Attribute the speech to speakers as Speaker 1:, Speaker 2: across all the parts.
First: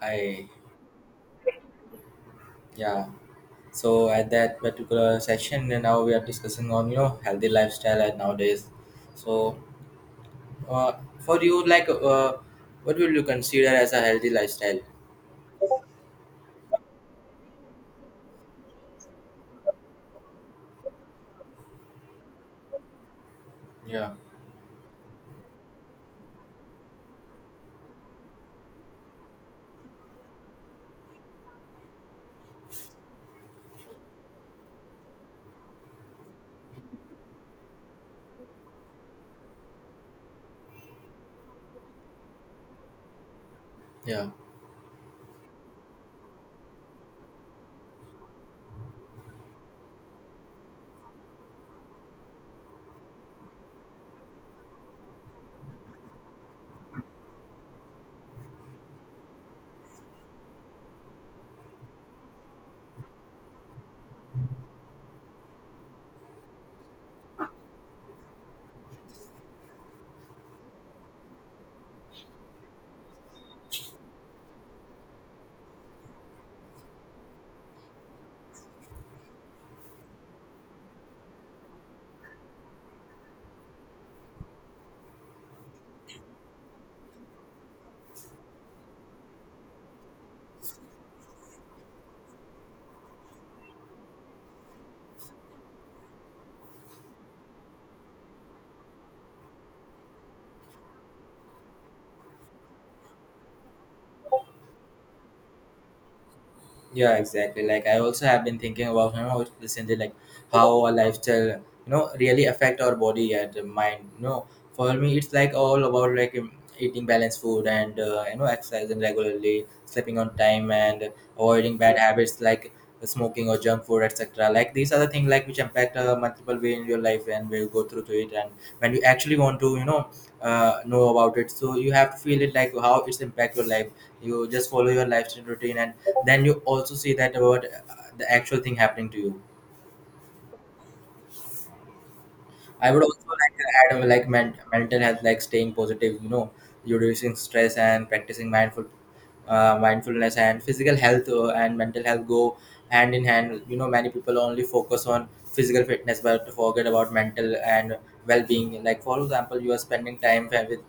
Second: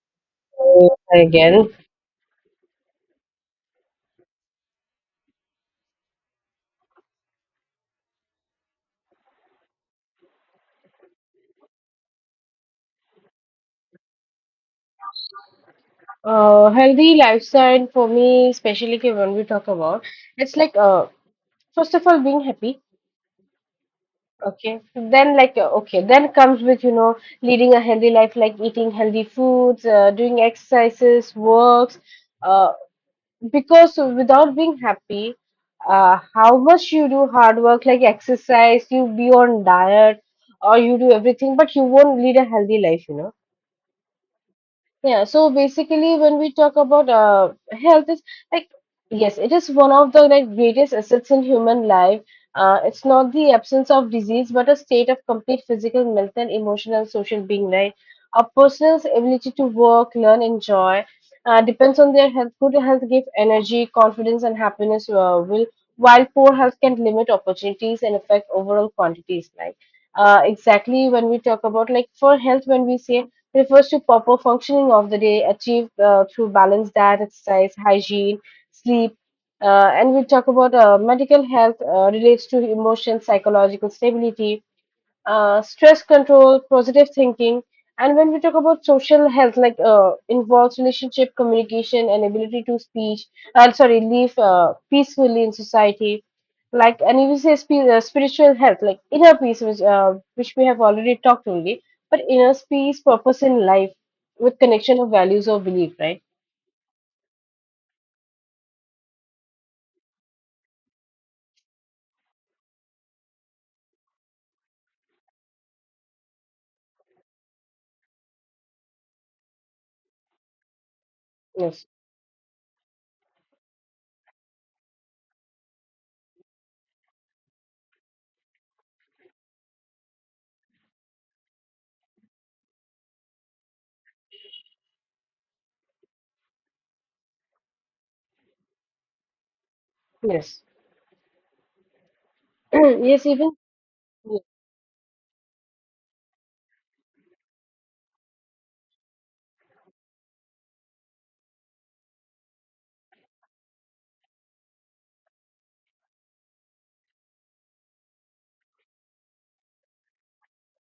Speaker 1: I
Speaker 2: Again.
Speaker 1: yeah. So at that particular section, and now we are discussing on healthy lifestyle at nowadays. So uh, for you, what will you consider as a healthy lifestyle?
Speaker 2: Healthy lifestyle for me, especially okay, when we talk about, it's like first of all being happy.
Speaker 1: Yeah.
Speaker 2: Okay, then like okay, then comes with leading a healthy life, like eating healthy foods, doing exercises, works. Uh, because without being happy, how much you do hard work, like exercise, you be on diet, or you do everything, but you won't lead a healthy life.
Speaker 1: Yeah,
Speaker 2: Yeah, so basically, when we talk about health, is like yes, it is one of the like greatest assets in human life. It's not the absence of disease, but a state of complete physical, mental, emotional, social being, right? A person's ability to work, learn, enjoy depends on their health. Good health gives energy, confidence, and happiness. Will While poor health can limit opportunities and affect overall quantities, like exactly when we talk about like for health when we say refers to proper functioning of the day achieved through balanced diet, exercise, hygiene, sleep. And we talk about medical health relates to emotion, psychological stability, stress control, positive thinking. And when we talk about social health, like involves relationship, communication, and ability to speech, sorry, live peacefully in society. Like, and if we say spiritual health, like inner peace, which we have already talked only, but inner peace, purpose in life with connection of values or belief, right?
Speaker 1: yeah, exactly. Like I also have been thinking about recently, like how a lifestyle really affect our body and the mind. You know, for me, it's like all about like eating balanced food and exercising regularly, sleeping on time, and avoiding
Speaker 2: Yes,
Speaker 1: bad habits like smoking or junk food etc, like these are the things like which impact multiple way in your life, and we'll go through to it. And when you actually want to know about it, so you have to feel it like how it's impact your life. You just follow your lifestyle routine, and then you also see that about the actual thing happening to you.
Speaker 2: yes,
Speaker 1: I would
Speaker 2: yes,
Speaker 1: also
Speaker 2: even.
Speaker 1: like to add mental health, like staying positive, you know, reducing stress and practicing mindfulness. And physical health and mental health go hand in hand. You know, many people only focus on physical fitness but forget about mental and well-being. Like for example, you are spending time with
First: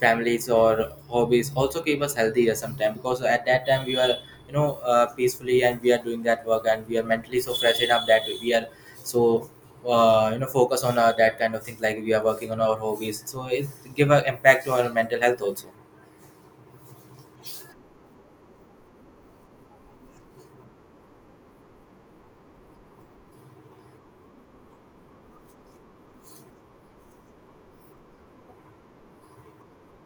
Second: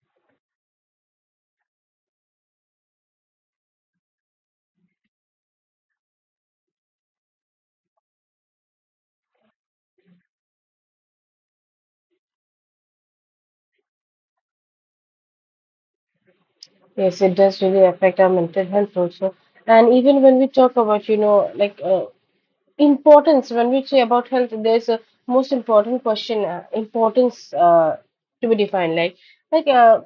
Speaker 1: families or hobbies also keep us healthier sometimes, because at that time we are peacefully and we are doing that work and we are mentally so fresh enough that we are so focus on that kind of things, like we are working on our hobbies, so it give an impact to our mental health also.
Speaker 2: Yes, it does really affect our mental health also. And even when we talk about, you know, like importance when we say about health there's a most important question importance to be defined like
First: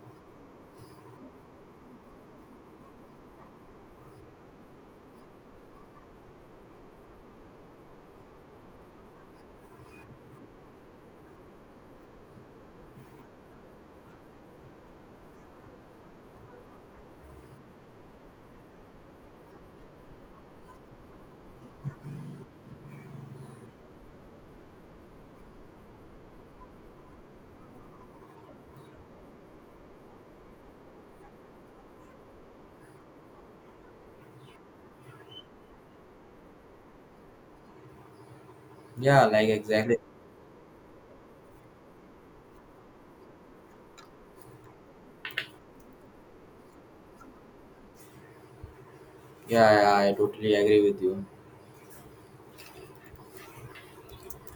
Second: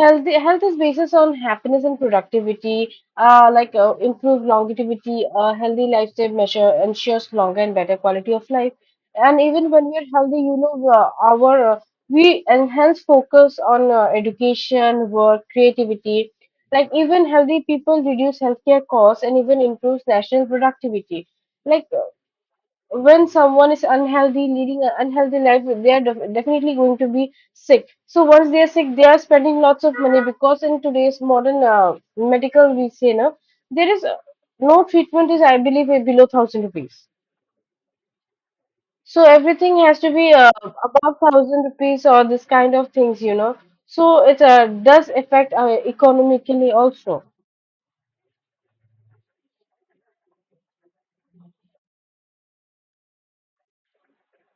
Speaker 2: health is basis on happiness and productivity like improved longevity a healthy lifestyle measure ensures longer and better quality of life. And even when we are healthy, you know, our we enhance focus on education work creativity, like even healthy people reduce healthcare costs and even improves national productivity. Like when someone is unhealthy leading an unhealthy life, they are definitely going to be sick, so once they are sick they are spending lots of money, because in today's modern medical we say now there is no treatment, is I believe below 1,000 rupees. So
Speaker 1: Yeah, like
Speaker 2: everything
Speaker 1: exactly.
Speaker 2: has to be above 1,000 rupees or this kind of things, you know. So it does affect economically also.
Speaker 1: Yeah, yeah, I totally agree with you.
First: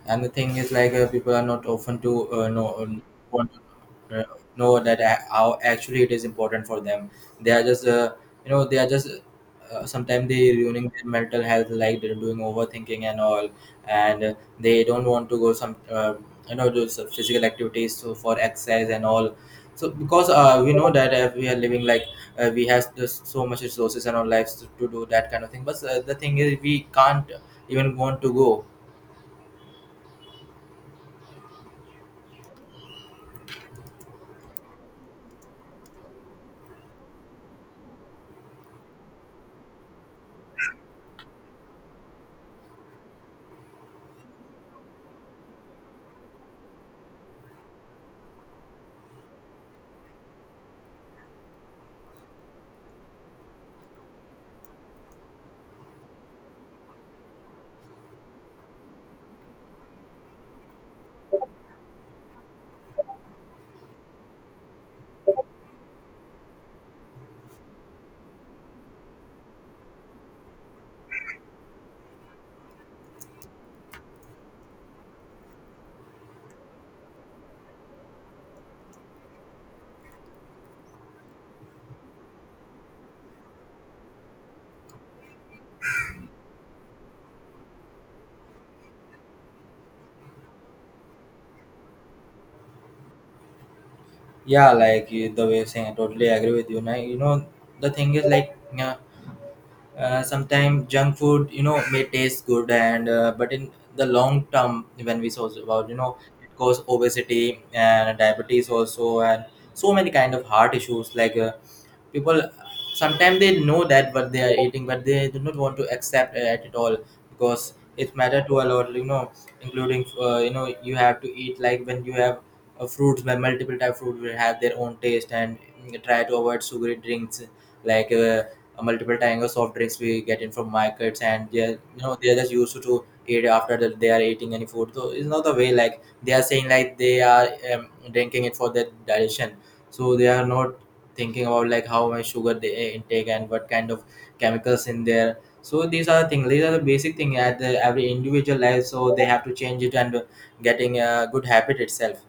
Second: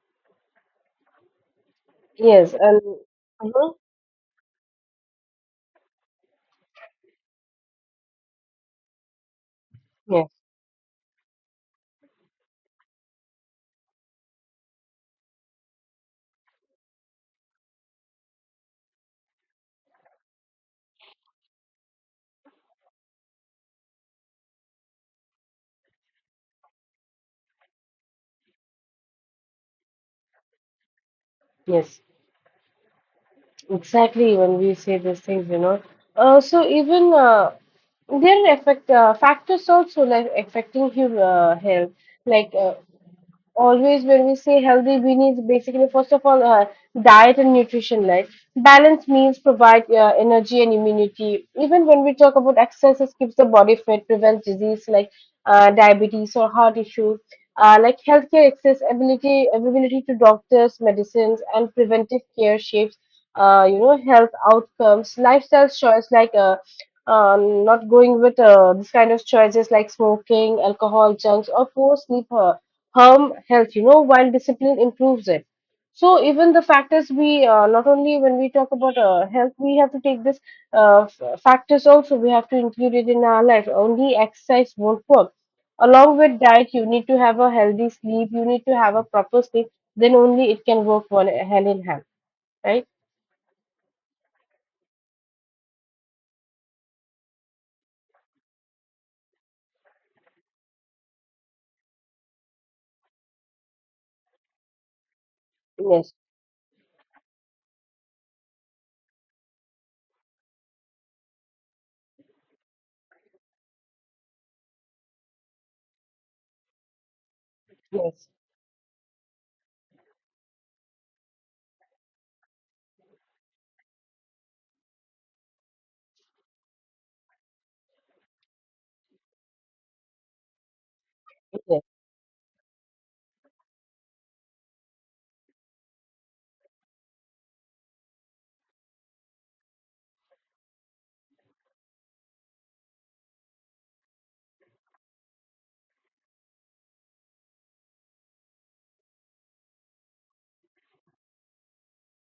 Speaker 1: And the thing is like people are not often to
Speaker 2: Yes, and
Speaker 1: want
Speaker 2: Mhm.
Speaker 1: to, uh, know that how actually it is important for them. They are just they are just sometimes
Speaker 2: Yes,
Speaker 1: they ruining their mental health, like they're doing overthinking and all. And they don't want to go some do some physical activities so for exercise and all. So because we know that we are living like we have just so much resources in our lives to do that kind of thing, but the thing is we can't even want to go.
Speaker 2: yes. Exactly, when we say these things, you know. So even there are effect factors also, like affecting your health. Like always when we say healthy we need basically first of all diet and nutrition, like balanced meals provide energy and immunity. Even when we talk about exercise, keeps the body fit, prevents disease, like diabetes or heart issue. Like healthcare access ability availability to doctors medicines and preventive care shapes you know health outcomes, lifestyle choice, like not going with this kind of choices like smoking, alcohol, junks or poor sleep. Harm health, you know, while discipline improves it. So even the factors we not only when we talk about health, we have to take this factors also. We have to include it in our life. Only exercise won't work. Along with diet, you need to have a healthy sleep. You need to have a proper sleep. Then only it can work one hand in hand, right?
Speaker 1: Yeah, like the way you're saying, I totally agree with you. Now, you know, the thing is like, yeah, sometimes junk food, you know, may taste good, and but in the long term, when we saw about, you
Speaker 2: Yes,
Speaker 1: know, it cause obesity and diabetes also, and so many kind of heart issues like people sometimes they know that what they are eating, but they do not want to accept it at all because it
Speaker 2: yes,
Speaker 1: matter to a lot, you know, including you know you have to eat like when you have fruits by multiple type fruit will have their own taste. And try to avoid sugary drinks like multiple types of soft drinks we get in from markets. And yeah,
Speaker 2: yes.
Speaker 1: you know, they are just used to eat after that they are eating any food, so it's not the way like they are saying like they are drinking it for their digestion. So they are not thinking about like how my sugar they intake and what kind of chemicals in there. So these are the things, these are the basic thing at every individual life, so they have to change it and getting a good habit itself.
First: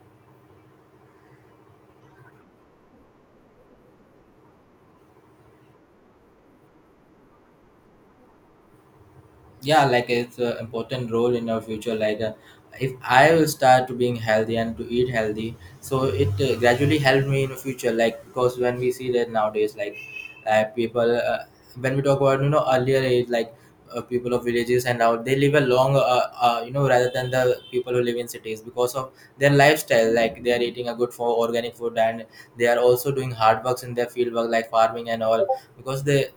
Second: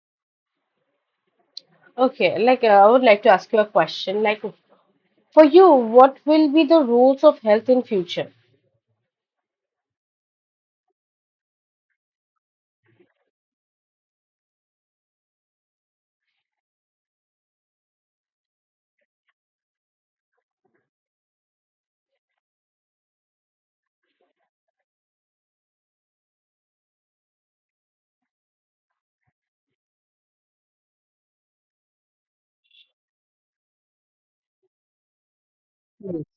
Speaker 2: Okay, like I would like to ask you a question. Like for you, what will be the roles of health in future?
Speaker 1: Yeah, like it's an important role in our future, like if I will start to being healthy and to eat healthy, so it gradually helped me in the future, like because when we see that nowadays like people when we talk about you know earlier age, like people of villages and now they live a long, you know, rather than the people who live in cities because of their lifestyle, like they are eating a good for organic food, and they are also doing hard works in their field work like farming and all, because
Speaker 2: Mm.
Speaker 1: they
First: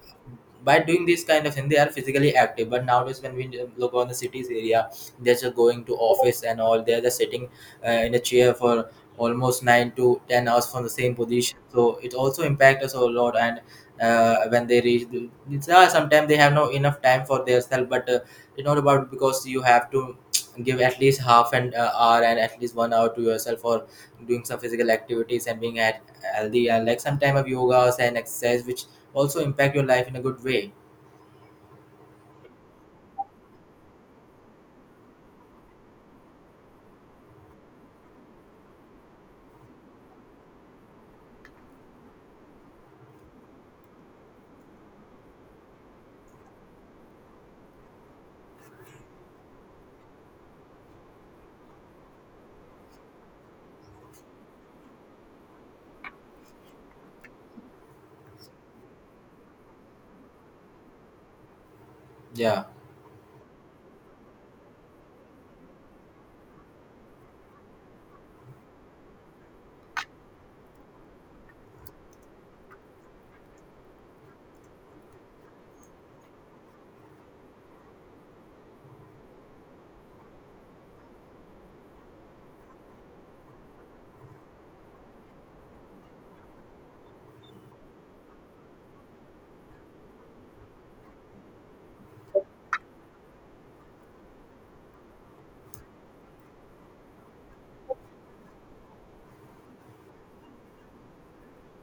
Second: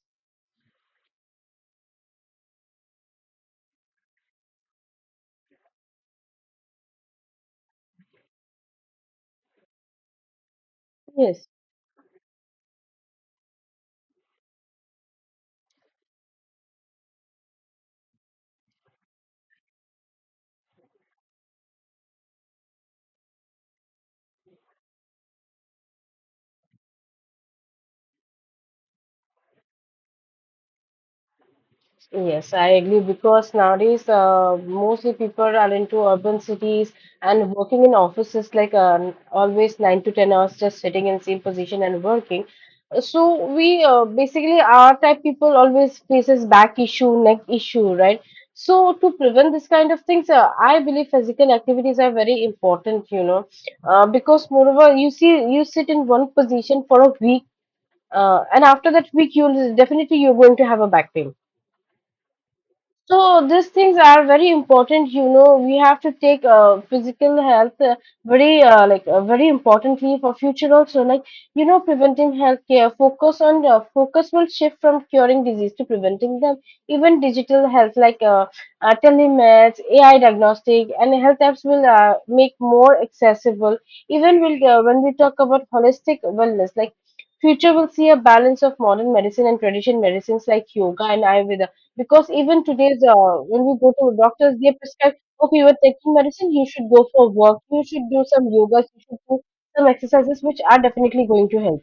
Speaker 1: by doing this kind of thing they are physically active. But nowadays when we look on the cities area, they're just going to office and all, they're just sitting in a chair for almost 9 to 10 hours from the same
Speaker 2: Yes.
Speaker 1: position, so it also impacts us a lot. And when they reach, sometimes they have no enough time for themselves, but it's not about, because you have to give at least half an hour and at least 1 hour to yourself for doing some physical activities and being at healthy, and like some time of yogas and exercise which also impact your life in a good way.
Speaker 2: Yes, I agree, because nowadays mostly people are into urban cities and working in offices like always 9 to 10 hours just sitting in same position and working. So we basically our type people always faces back issue, neck issue, right? So to prevent this kind of things, I believe physical activities are very important, you know, because moreover you see you sit in one position for a week, and after that week you'll definitely you're going to have a back pain.
Speaker 1: Yeah,
Speaker 2: So these things are very important, you know. We have to take physical health very importantly for future also. Like you know, preventing healthcare focus on focus will shift from curing disease to preventing them. Even digital health like telemeds, AI diagnostic, and health apps will make more accessible. Even will when we talk about holistic wellness, like future will see a balance of modern medicine and traditional medicines like yoga and ayurveda, because even today's when we go to doctors they prescribe, okay, you are taking medicine, you should go for walk, you should do some yoga, you should do some exercises, which are definitely going to help.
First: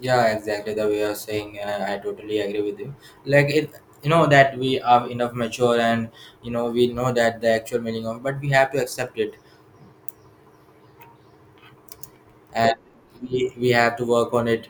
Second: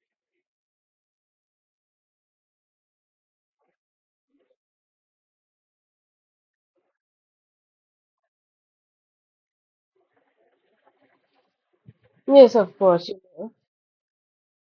Speaker 1: yeah, exactly the way you're saying. I totally agree with you. Like it, you know that we are enough mature, and you know we know that the actual meaning of, but we have to accept it,
Speaker 2: You yes of
Speaker 1: and
Speaker 2: course.
Speaker 1: we have to work on it.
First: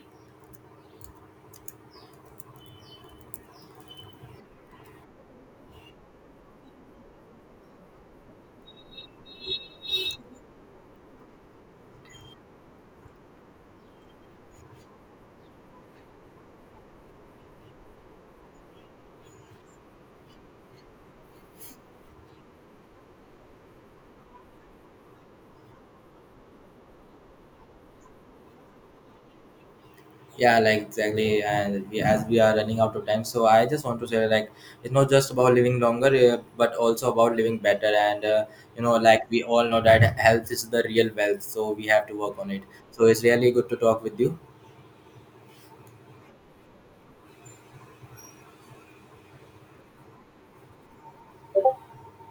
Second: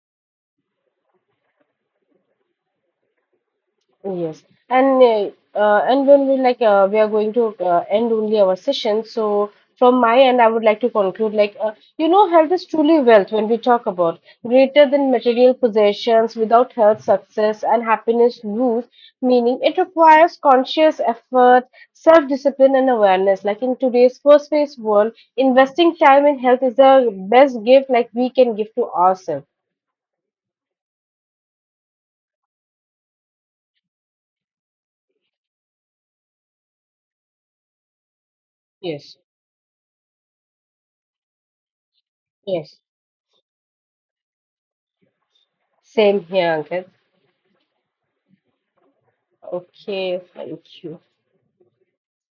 Speaker 2: Yes, and when we like we are going to end only our session. So from my end, I would like to conclude, like you know, health is truly wealth when we talk about greater than material possessions. Without health, success and happiness lose meaning. It requires conscious effort, self-discipline, and awareness. Like in today's fast paced world, investing time in health is the best gift like we can give to ourselves.
Speaker 1: Yeah, like exactly, and we, as we are running out of time, so I just want to say like it's not just about living longer, but also about living better. And you know,
Speaker 2: Yes,
Speaker 1: like we all know that health is the real wealth, so we have to work on it.
Speaker 2: yes,
Speaker 1: So it's really good to talk with you.
Speaker 2: same here, Ankit. Okay, thank you.